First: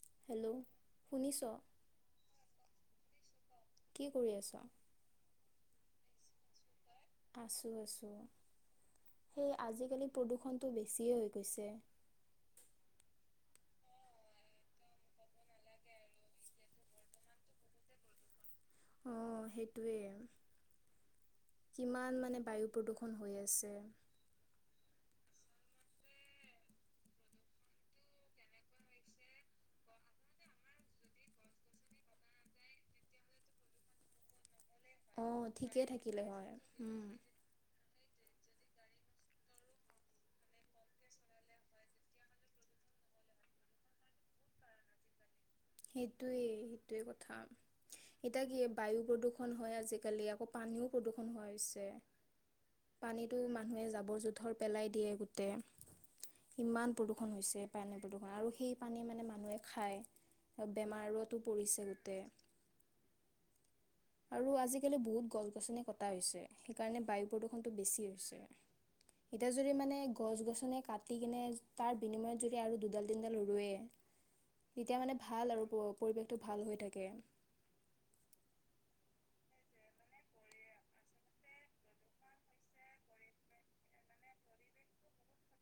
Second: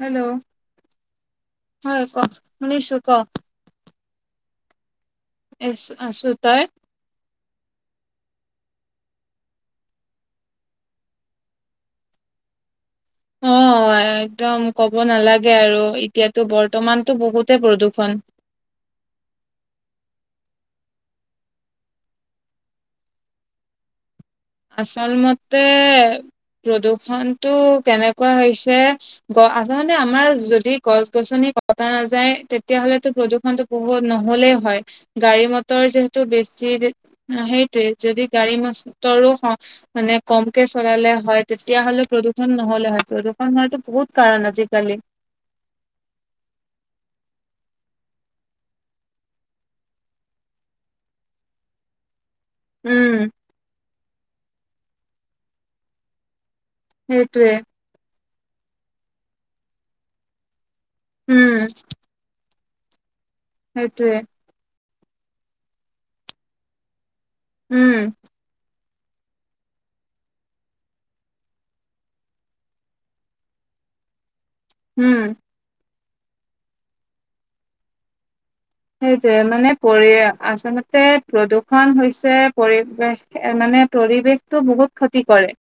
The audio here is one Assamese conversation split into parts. হেল্ল' শুনিছ হয় ক মনিষু ক কি কৰি আছ আছোতাত আছোঁ আছোঁ সেয়ে আজিকালি প্ৰদূষণটো বেছিয়ে হৈ গৈছে অ [unintelligible] একদম ক'ব নালাগে আৰু এতিয়াতো বৰ্তমানতো বহুতে প্ৰদূ্ষণ, অ সেইটোৱে। কিমান মানে বায়ু প্ৰদূৰষণ হৈ আছে। আচল মতে প্ৰদূষণতটো কেনেকুৱা হৈছে, গ আচলতে আমাৰ যদি গছ-গছনি পতা নাযায় তেতিয়াাহলেতো প্ৰদূৰষণতটো বহুত নহলেই হয় অঁ গাড়ী মটৰ ঠিকেই যিহেতু থাকিলে হয় বেছি উম, সেইটোোৱে যদি গাড়ী মটৰো মানে কমকে চলালে হয় তেতিয়া হলে প্ৰদূষণ নহ'লে হয় প্ৰদূষণ হতটো বহুত কাৰণ আজিকালি সেইটোৱে সেইটোৱে কথা এতিয়া কি বায়ু প্ৰদূৰ্ষণ হয় আজিকালি আকৌ পানীও প্ৰদূৰ্ষণ হ হৈছে উম পানীটো মানুহে জাবৰ-জোথৰ পেলাই দিয়ে গোটেই। ইমান প্ৰদূষণ সেইটোৱে হৈছে, পানী প্ৰদূষণ আৰু সেই পানী মানে মানুহে খায়। বেমাৰো উম পৰিছে গোটেই, সেইটোৱে, আৰু আজিকালি বহুত গছ-গছনি কটা হৈছে। সেইকাৰণে বায়ু প্ৰদূষণটো উম বেছি হৈছে। এতি যুৰি মানে গছ-গছনে কাটি কিনে, তাৰ বিনিময়ত যদি আৰু দুডাল তিনিডাল ৰুৱে তেতিয়া মানে উম ভাল আৰু পৰিৱেশটো ভাল হৈ থাকে। সেইটয়ে মানে পৰি, আচলতে প্ৰদূষণ হৈছে পৰিৱেশ মানে পৰিৱেশতো বহুত ক্ষতি কৰে,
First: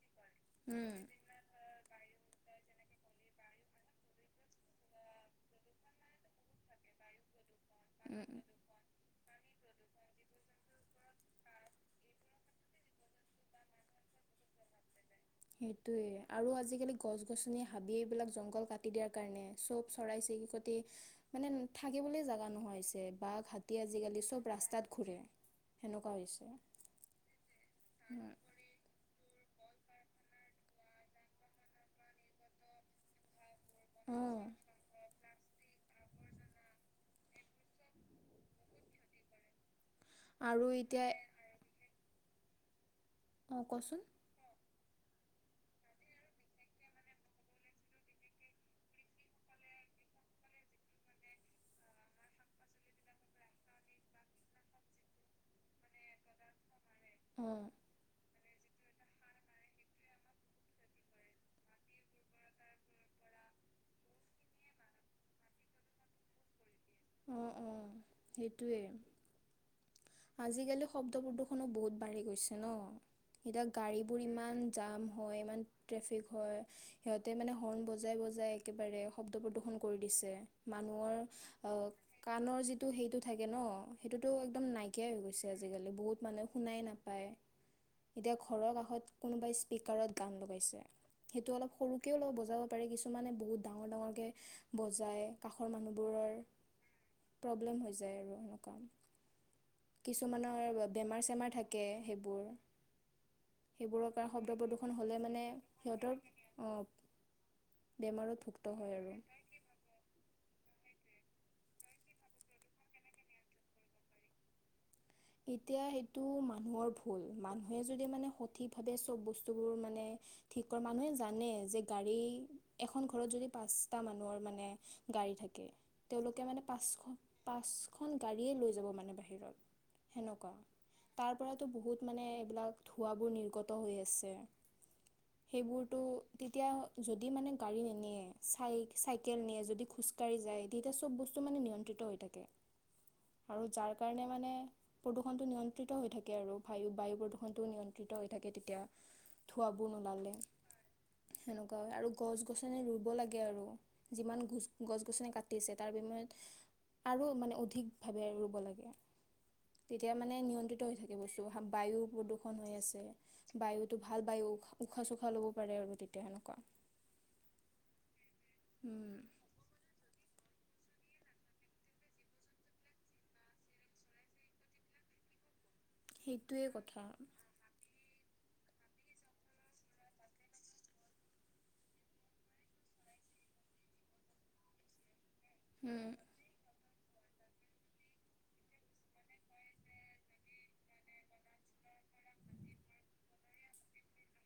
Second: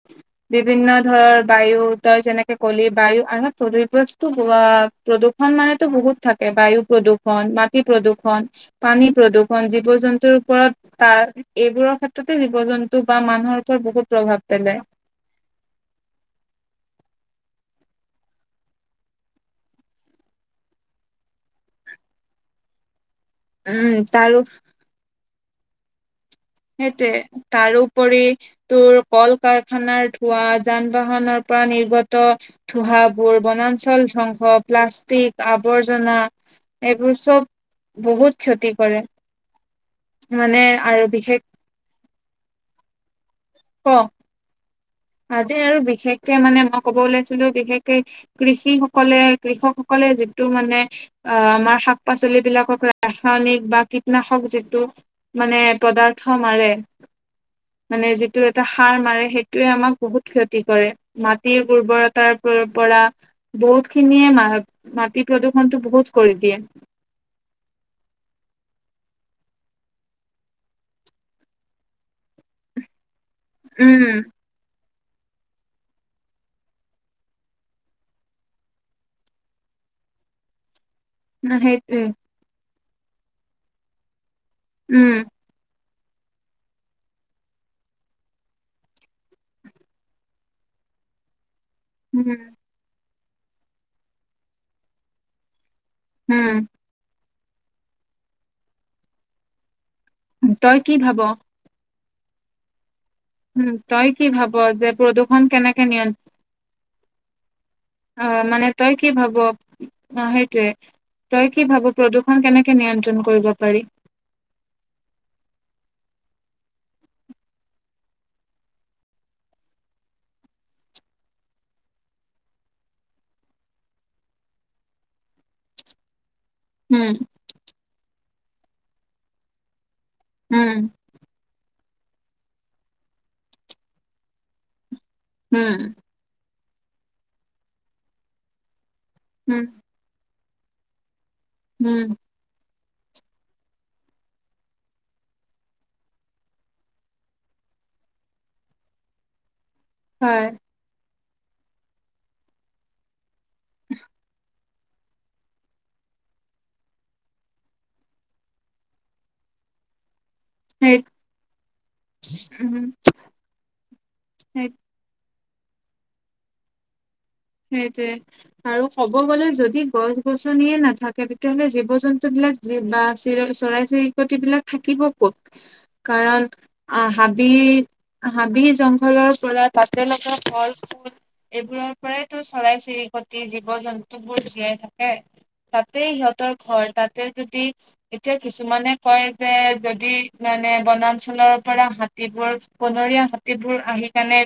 বিভিন্ন ধৰৰ বায়ু, তই যেনেকে ক'লি বায়ু আহ প্ৰূষস্তু প্ৰদূৰ্ষণ মানে বহুত থাকে বায়ু প্ৰদূৰণ ম উম। উম। প্ৰদূষণ, পানী প্ৰদূষণ জীৱ-জন্তুৰ ওপৰত, তাৰ এইবোৰৰ ক্ষেত্ৰতে জীৱ জন্তু বা মানুহৰ ওপৰত বহুত ভাব পেলায়, সেইটোয়ে আৰু আজিকালি গছ গছনি হাবি এইবিলাক জংঘল কাটি দিয়াৰ কাৰণে চব চৰাই ক মানে থাকিবলৈ জাগা নোহোৱা হৈছে। বাঘ, হাতী উম আজিকালি তাৰো চব ৰাস্তাত ঘূৰে, সেনেকুৱা হৈছে। সেইটয়ে। তাৰোপৰি উম। তোৰ কল কাৰখানাৰ ধোঁৱা, যান বাহনৰ পৰা নিৰ্গত ধোঁৱাবোৰ, বন চল অ'। ধ্বংস, প্লাষ্টিক আৱৰ্জনা এইবোৰ চব, বহুত ক্ষতি কৰে। মানে আৰু বিশেষ অঁ কওচোন, আজি আৰু বিশেষকে মানে মই কব ওলাইছিলো বিশেষকে কৃষি সকলে কৃষকসকলে যিটো মানে অ আমাৰ শাক-পাচলি বিলাকক ৰাসায়নিক বা কীটনাশক যিটো মানে পদাৰ্থ মাৰে, অঁ মানে যিটো এটা সাৰ মাৰে, সেইটোয়ে আমাক বহুত ক্ষতি কৰে। মাটিৰ উৰ্বৰতাৰ পৰা বহুত খিনিয়ে মাটি প্ৰদূৰষণটো বহুত কৰি দিয়ে। অ অঁ সেইটোৱেই। আজিকালি শব্দ প্ৰদূ্ষনো বহুত বাঢ়ি গৈছে ন, এতিয়া গাড়ীবোৰ উম ইমান জাম হয়। ইমান ট্ৰেফিক হয়। সিহঁতে মানে হৰ্ণ বজাই-বজাই একেবাৰে শব্দ প্ৰদূষণ কৰি দিছে, মানুহৰ ন আহ কাণৰ যিটো সেইটো থাকে ন, সেইটোতো একদম নাইকিয়াই হৈ উম গৈছে আজিকালি। বহুত মানুহে শুনাই নাপায়, এতিয়া ঘৰৰ কাষত কোনবাই স্পিকাৰত গান বজাইছে, সেইটো অলপ সৰুকেও উম অলপ বজাব পাৰে, কিছুমানে বহুত ডাঙৰ-ডাঙৰ কে বজায়। কাষৰ মানুহ উম। প্ৰব্লেম হৈ যায় আৰু এনেকুৱা উম তই কিছুমানৰ কি ভাব বেমাৰ চেমাৰ থাকে। সেইবোৰ উম তই সেইবোৰৰ কি কাৰ ভাব শব্দ যে প্ৰদূ্ষন হ'লে প্ৰদূষণ মানে কেনেকে সিহঁতৰ আহ। অ' মানে তই কি আৰু ভাব তই কি ভাব প্ৰদূৰ্ষণ কেনেকে নিয়ন্ত্ৰণ কৰিব পাৰি। এতিয়া এইটো মানুহৰ ভুল মানুহে যদি মানে সঠিক ভাৱে চ'ব বস্তুবোৰ মানে মানুহে জানে যে গাড়ী এখন ঘৰত যদি পাঁচটা মানুহৰ মানে গাডী থাকে, তেওঁলোকে মানে উম পাঁচখন- পাঁচখন গৰীয়ে লৈ যাব মানে বাহিৰত সেনেকুৱা। উম তাৰ পৰাতো বহুত মানে এইবিলাক ধোঁৱ বোৰ নিৰ্গত হৈ আছে। উম সেইবোৰতো তেতিয়া যদি মানে গাড়ী নিনিয়ে, চাই চাইকেল নিয়ে, উম যদি খোজকাঢ়ি যায় তেতিয়া চব বস্তু মে উম নিয়ন্ত্ৰিত হৈ থাকে। আৰু যাৰ কাৰণে মানে প্ৰদূষণটো নিয়ন্ত্ৰিত হৈ থাকে আৰু, বায়ু প্ৰদূষণটো নিয়ন্ত্ৰিত হৈ থাকে তেতিয়া। ধোৱাব নোলালে হয় সেনেকুৱা আৰু গছ গছনি ৰুব লাগে আৰু যিমান ঘোচ। গছ গছনি কাটিছে তাৰ বিনিময়ত আৰু মানে অধিকভাৱে ৰুব লাগে। তেতিয়া মানে মানে নিয়ন্ত্ৰিত সেই হৈ থাকে বস্তু বায়ু প্ৰদূষণ হৈ উম আছে বায়ুতো ভাল বায়ু সেই উশাহ চোশাহ ল'ব আৰু তেতিয়া সেনেকুৱা সেইটোৱে আৰু ক'ব গ'লে যদি গছ গছনি নিয়ে নাথাকে তেতিয়াাহ'লে জীৱ জন্তু বিলাক বা চি চৰাই চিৰিকট বিলাক থাকিব ক'ত। কাৰণ সেইটোৱে কথা হাবি হাবি জংঘলৰ পৰা তাতে লগা ফল ফুল এইবোৰৰ। পৰাইটো চৰাই চিৰিকটি জীৱ জন্তু বোৰ জীয়াই থাকে। তাতে উম। সিহঁতৰ ঘৰ তাত। এতিয়া যদি এতিয়া কিছুমানে কয় যে, যদি মানে বনাঞ্চলৰ পৰা হাত হাতীবোৰ বনৰীয়া হাতীবোৰ আহি কেনে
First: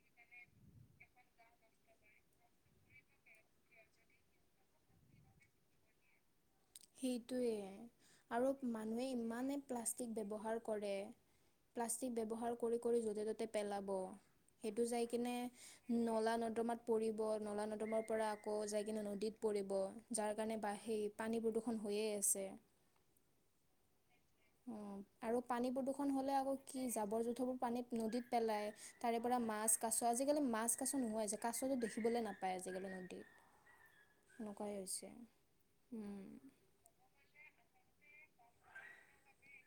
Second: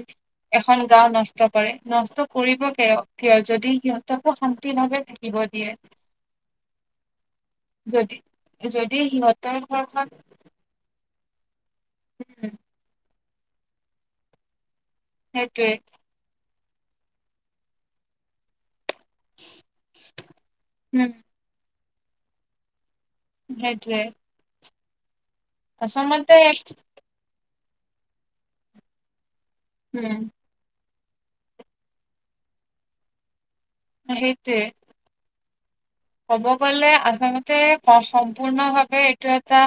এখন গাওঁ নষ্ট কৰে নষ্ট কৰিব কিয় কিয় যদি সিহঁতকো শান্তিভাৱে থাকিব দিয়ে। সেইটোয়ে যদি আৰু যদি মানুহে সিহঁতৰ ইমানে ঘৰখন প্লাষ্টিক ব্যৱহাৰ কৰে। প্লাষ্টিক ব্যৱহাৰ উম কৰি কৰি য'তে ত'তে পেলাব। সেইটো যাই কিনে সেইটোৱে নলা নৰ্দমাত পৰিব নলা নৰ্দমাৰ পৰা আকৌ যাই কিন্তু নদীত পৰিব যাৰ কাৰণে বা সেই উম পানী প্ৰদূষণ হৈয়ে আছে। হেইটোৱে অ', আৰু পানী প্ৰদূষণ হ'লে আকৌ কি জাবৰ জোঁথৰবোৰ পানীত নদীত পেলাই তাৰে পৰা মাছ কাছ উম আজিকালি মাছ কাছো নোহাই যে কাছতো দেখিবলৈ নাপায় আজিকালি নদীত। সেইটোৱে নকৰা হৈছে। উম, ক'ব গ'লে আচলতে সম্পূৰ্ণ ভাৱে এইটো এটা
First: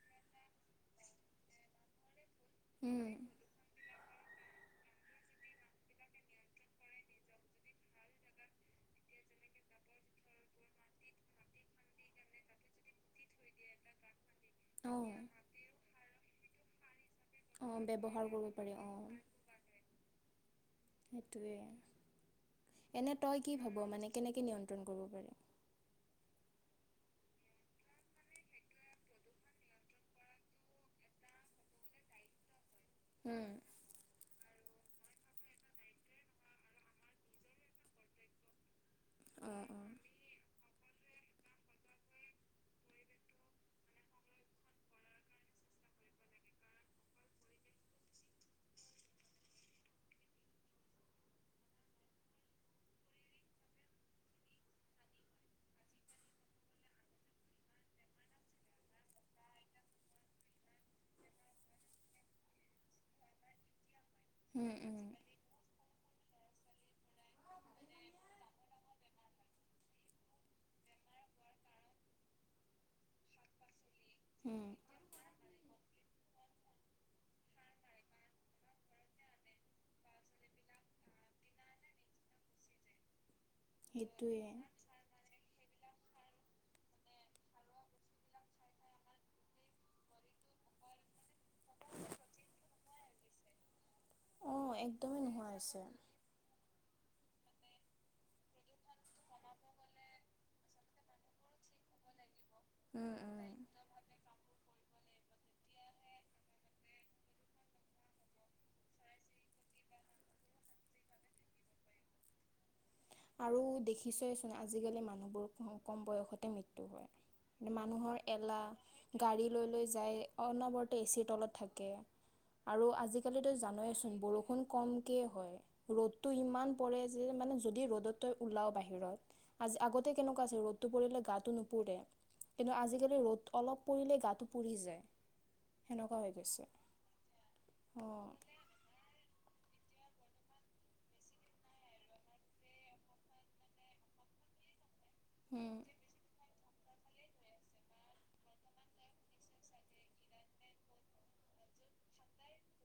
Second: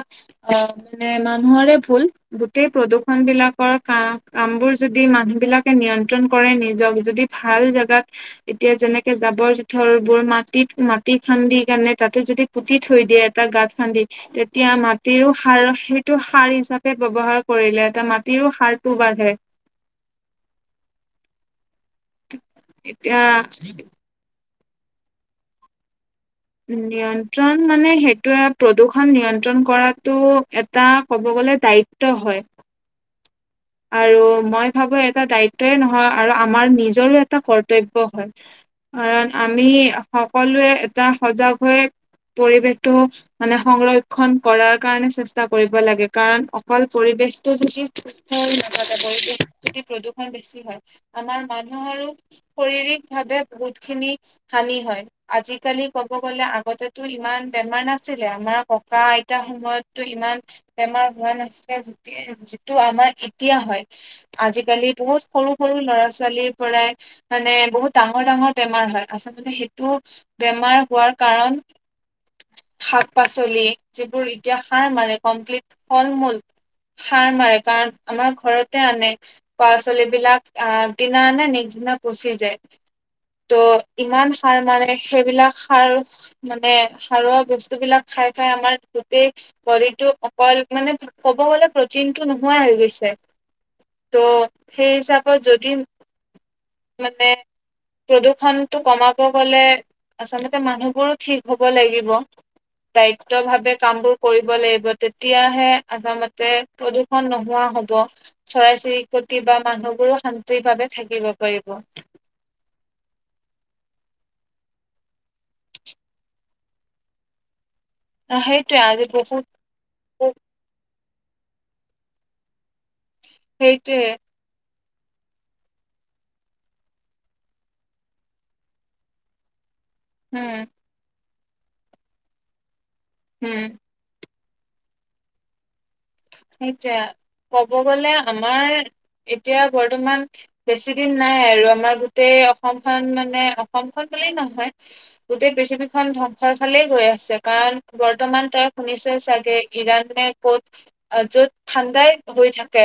আহ মানে মানুহৰে ভুল গোটেই উম। প্ৰদূষণ বিলাকৰ কাৰণ কাম বোৰ যদি মানুহ বিলাকে নিয়ন্ত্ৰন কৰে নিজক যদি ভাল জোগাত এতিয়া যেনেকে জাবৰ জোথৰ বোৰ মাটিত মাটি খান্দি কাৰণে তাতে যদি পুতি থৈ দিয়ে এটা গাঁত খান্দি এতিয়া অ'। মাটিৰো সাৰ, সেইটো সাৰ হিচাপে ব্যৱহাৰ অ', কৰিলে এটা ব্যৱহাৰ কৰিব মাটিৰো পাৰি সাৰটো অ'। বাহে। সেইটোৱে, এনে তই কি ভাব মানে কেনেকৈ নিয়ন্ত্ৰণ কৰিব পাৰি নিয়ন্ত্ৰণ মানে সেইটোয়ে প্ৰদূষণ নিয়ন্ত্ৰণ কৰাতটো এটা ক'ব গ'লে দায়িত্ব হয়। উম। আৰু মই ভাবো এটা দায়িত্বই নহয় আৰু আমাৰ নিজৰো এটা কৰ্তব্য হয়। কাৰণ অ', আমি অ'। সকলোৱে এটা সজাগ হৈ পৰিৱেশটো মানে সংৰক্ষণ কৰাৰ কাৰণে চেষ্টা কৰিব লাগে কাৰণ অকল পৰি ব্যস্ত প্ৰদূষণ বেছি হয় আমাৰ মানুহ আৰু শাৰীৰিক ভাৱে বহুত খিনি হয় আজিকালি কব গলে আগতেটো ইমান বেমাৰ নাছিলে আমাৰ ককা আইতা সময়তটো ইমান বেমাৰ হোৱা নাছিল যিটো আমাৰ এতিয়া হয় উম, আজিকালি উম। বহুত সৰু সৰু ল'ৰা ছোৱালীৰ পৰাই মানে বহুত ডাঙৰ ডাঙৰ বেমাৰ হয় আচলতে সেইটো বেমাৰ হোৱাৰ কাৰণ শাক পাচলি যিবোৰ এতিয়া উম, সাৰ মাৰে কমপ্লিট ফল মূল সাৰ মাৰে কাৰণ আমাৰ ঘৰতে আনে পৰছালী বিলাক আগ দিনা আনে নেক্স দিনা পচি যায়। ত' ইমান সেইটোৱে। সাৰ মাৰে সেইবিলাক সাৰ মানে সাৰুৱা বস্তুবিলাক খাই খাই আমাৰ গোটেই বডিটো অকল মানে ক'ব গ'লে প্ৰটিনটো নোহোৱা হৈ গৈছে। ত' অ', সেই একদমেই হিচাপেও নোহোৱা যদি হৈছে। মানে প্ৰদূৰ্ষনটো কমাব গ'লে আচলতে মানুহবোৰো ঠিক হ'ব লাগিব। উম দায়িত্ব উম। ভাৱে কাম বোৰ কৰিব লাগিব। তেতিয়াহে আচলতে মতে প্ৰদূষণ নোহোৱা হ'ব চৰাই চিৰিকটি বা মানুহবোৰো শান্তি ভাৱে থাকিব পাৰিব আৰু দেখিছেচোন আজিকালি মানুহবোৰ কম বয়সতে মৃত্যু হয় মানুহৰ অ' সেইটোৱে আজি এলাহ বহুত গাড়ী লৈ লৈ যায় অনবৰ্ত এ চি তলত থাকে আৰু আজিকাল সেইটোৱে জানোৱেচোন বৰষুণ কমকে হয় ৰ'দটো ইমান পৰে যে মানে যদি ৰ'দতই ওলাও বাহিৰত আজি আগতে কেনেকুৱা আছে উম, ৰ'দতটো পৰিলে গাটো নুপুৰে কিন্তু আজিকালি ৰ'দ হম, অলপ পৰিলে গা পুৰি যায় সেনেকুৱা হৈ গৈছে এতিয়া ক'ব গলে অ'। আমাৰ এতিয়া বৰ্তমান বেছি দিন নাই আৰু আমাৰ গোটেই অসমখন মানে অসমখন বুলি নহয় গোটেই হম। পৃথিৱীখন ধংস ভালেই গৈ আছে কাৰণ বৰ্তমান তই শুনিছে চাগে ইৰাণে ক'ত অ য'ত ঠাণ্ডাই হৈ থাকে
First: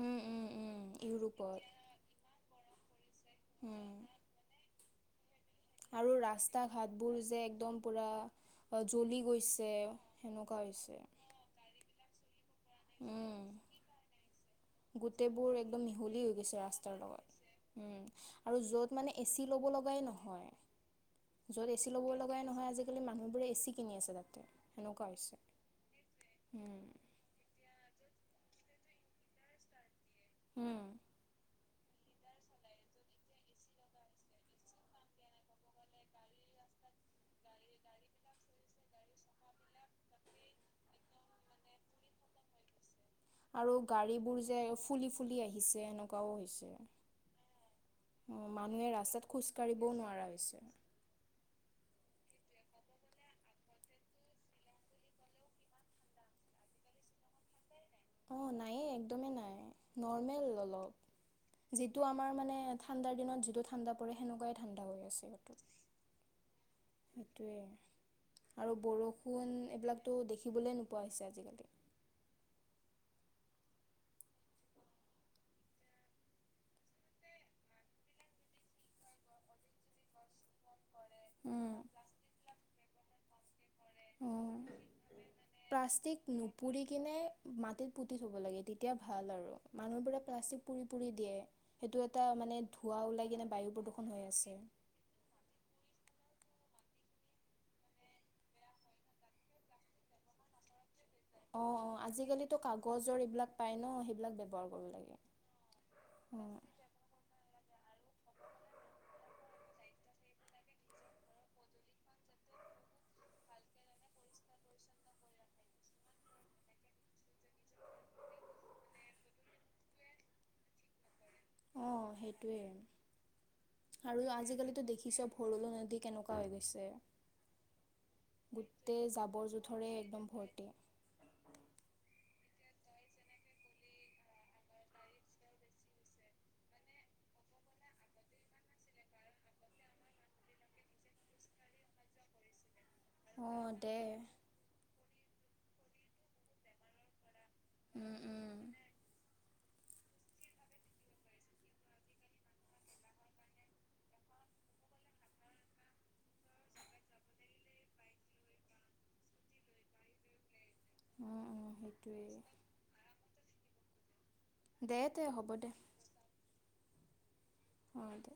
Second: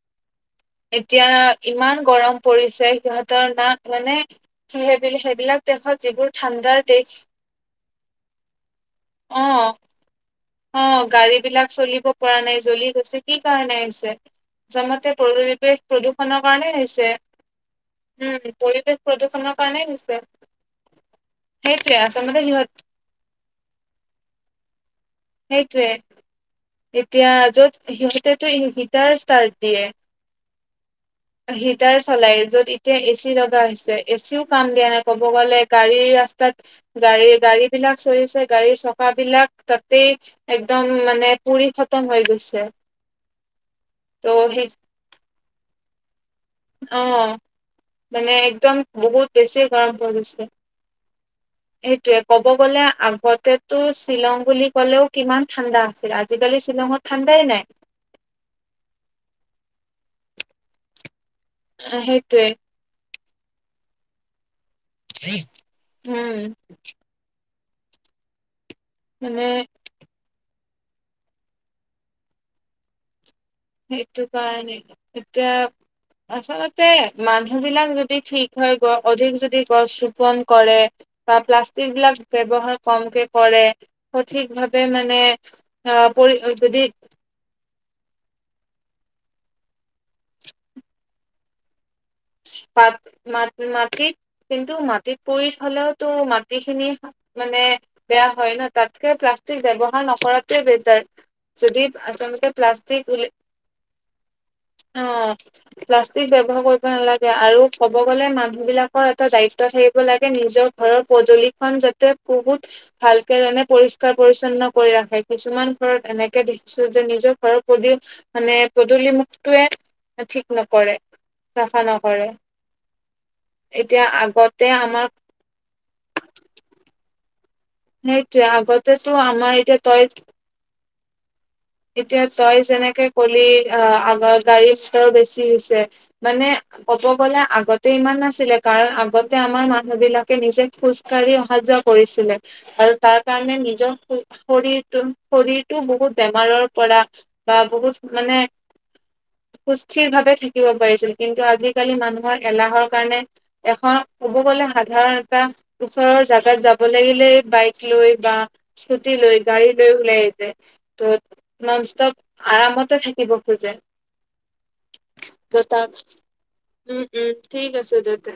উম, উম, উম, এতিয়া ইউৰোপত। ইমান গৰম পৰিছে সিহঁত ত না উম, মানে সেইবিলাক দেশত আৰু যিবোৰ ৰাস্তা ঠাণ্ডাৰ ঘাট দেশ বোৰ যে একদম পুৰা জ্বলি অ গৈছে সেনেকুৱা অ হৈছে গাড়ী বিলাক চলিব পৰা নাই জ্বলি গৈছে কি উম, কাৰণে হৈছে জামতে গোটেইবোৰ একদম পৰিৱেশ মিহলি হৈ প্ৰদূষণৰ গৈছে কাৰণেই ৰাস্তাৰ হৈছে লগত। উম আৰু যত পৰিৱেশ মানে এচি প্ৰদূষণৰ ল'ব কাৰণে লগাই হৈছে নহয় যত এ চি সেইটোয়ে ল'ব আচলতে লগাই নহয় সিহঁত আজিকালি মানুহবোৰে এ চি কিনি আছে তাতে সেনেকুৱা সেইটোয়ে হৈছে এতিয়া য'ত সিহঁতেটো হিটাৰ ষ্টাৰ্ট দিয়ে। উম', হিটাৰ চলাই, য'ত এতিয়া এ চি লগা হৈছে। এ চিও কাম দিয়া নাই ক'ব গ'লে গাড়ীৰ ৰাস্তাত গাড়ী গাড়ী বিলাক চলিছে গাড়ীৰ চকা বিলাক, তাতেই একদম মানে পুৰি খতম হৈ গৈছে। আৰু ত' গাড়ীবোৰ যে সেই ফুলি ফুলি আহিছে এনেকুৱাও হৈছে। অ মানে অ একদম মানুহে ৰাস্তাত বহুত বেছি খোজকাঢ়িবও গৰম হৈ নোৱাৰা গৈছে। হৈছে সেইটোৱে, ক'ব গ'লে আগতেটো শ্বিলং বুলি ক'লেও কিমান ঠাণ্ডা আছিল। আজিকালি শ্বিলঙত ঠাণ্ডা ই নাই অ নাইে একদমেই নাই নৰ্মেল হৈ যাব। যিটো আমাৰ সেইটোৱে মানে ঠাণ্ডাৰ দিনত যিটো ঠাণ্ডা পৰে। সেনেকুৱা উম', সেইটোৱে আৰু মানে বৰষুণ এইবিলাকটো দেখি শিকিবলৈ নোপোৱা হৈছে আজিকালি। সেইটো কাৰণেই এতিয়া, আচলতে, মানুহ বিলাক যদি ঠিক হয় গৈ অধিক যদি গছ ৰোপন কৰে। বা প্লাষ্টিক বিলাক ব্যৱহাৰ কমকে কৰে। সঠিক অ', ভাৱে মানে আহ প্লাষ্টিক পৰি যদি পুৰি কিনে মাটিত পুতি থব লাগে। এতিয়া ভাল আৰু মানুহবোৰে প্লাষ্টিক পুৰি পুৰি দিয়ে। সেইটো এটা মানে পাত ধোঁৱা ওলাই কিনে মাটি বায়ু প্ৰদূষণ মাটিত হৈ আছে কিন্তু মাটিত পুৰি থলেও তো মাট খিনি মানে বেয়া হয় ন তাতকে প্লাষ্টিক ব্যৱহাৰ নকৰাটোৱে বেটাৰ। অ', যদি অ', আচলতে আজিকালিটো প্লাষ্টিক কাগজৰ উলি- এইবিলাক পায় ন? সেইবিলাক ব্যৱহাৰ কৰিব লাগে। কি উম। ব্যৱহাৰ কৰিবা? নালাগে আৰু ক'ব গলে মানুহ বিলাকৰ এটা দায়িত্ব থাকিব লাগে। নিজৰ ঘৰৰ পদূলিখন যাতে বহুত ভালকে মানে পৰিষ্কাৰ পৰি্ছন্ন কৰি ৰাখে। কিছুমান ঘৰত এনেকে দেখিছোঁ যে নিজৰ ঘৰৰ পদূলি, মানে পদূলি মুুখটোৱে ঠিক নকৰে। চাফা অ', নকৰে। সেইটোৱে এতিয়া আৰু আগতে আজিকালিতো আমাৰ দেখিছ ভৰলো নদী কেনেকুৱা হৈ গৈছে। সেইটোৱেই আগতে গোটেই টো জাবৰ আমাৰ এতিয়া জোথৰে তই একদম ভৰ্তি এতিয়া তই যেনেকে কলি অ আগৰ গাড়ীৰ স্তৰ বেছি হৈছে। মানে ক'ব গ'লে আগতে ইমান নাছিলে। কাৰণ আগতে আমাৰ মানুহ বিলাকে নিজে খোজ কাঢ়ি অহা-যোৱা কৰিছিলে আৰু তাৰ কাৰণে অ', নিজৰ দে শৰ শৰীৰটোৰ শৰীৰটোও বহুত বেমাৰৰ পৰা, বা বহুত উম, মানে উম, [inaudible] সুস্থিৰ ভাৱে থাকিব পাৰিছিল। কিন্তু আজিকালি মানুহৰ এলাহৰ কাৰণে এখন ক'ব গ'লে সাধাৰণ এটা ওচৰৰ জাগাত যাব লাগিলে, বাইক লৈ বা স্কুটি লৈ গাড়ী এই দৰে ওলাইয়ে যায় উম, ত উম, নন সেইটোৱে। ষ্টপ আৰামতে থাকিব খোজে। দে দে হ'ব ত' দে। তাক উম ঠিক আছে দে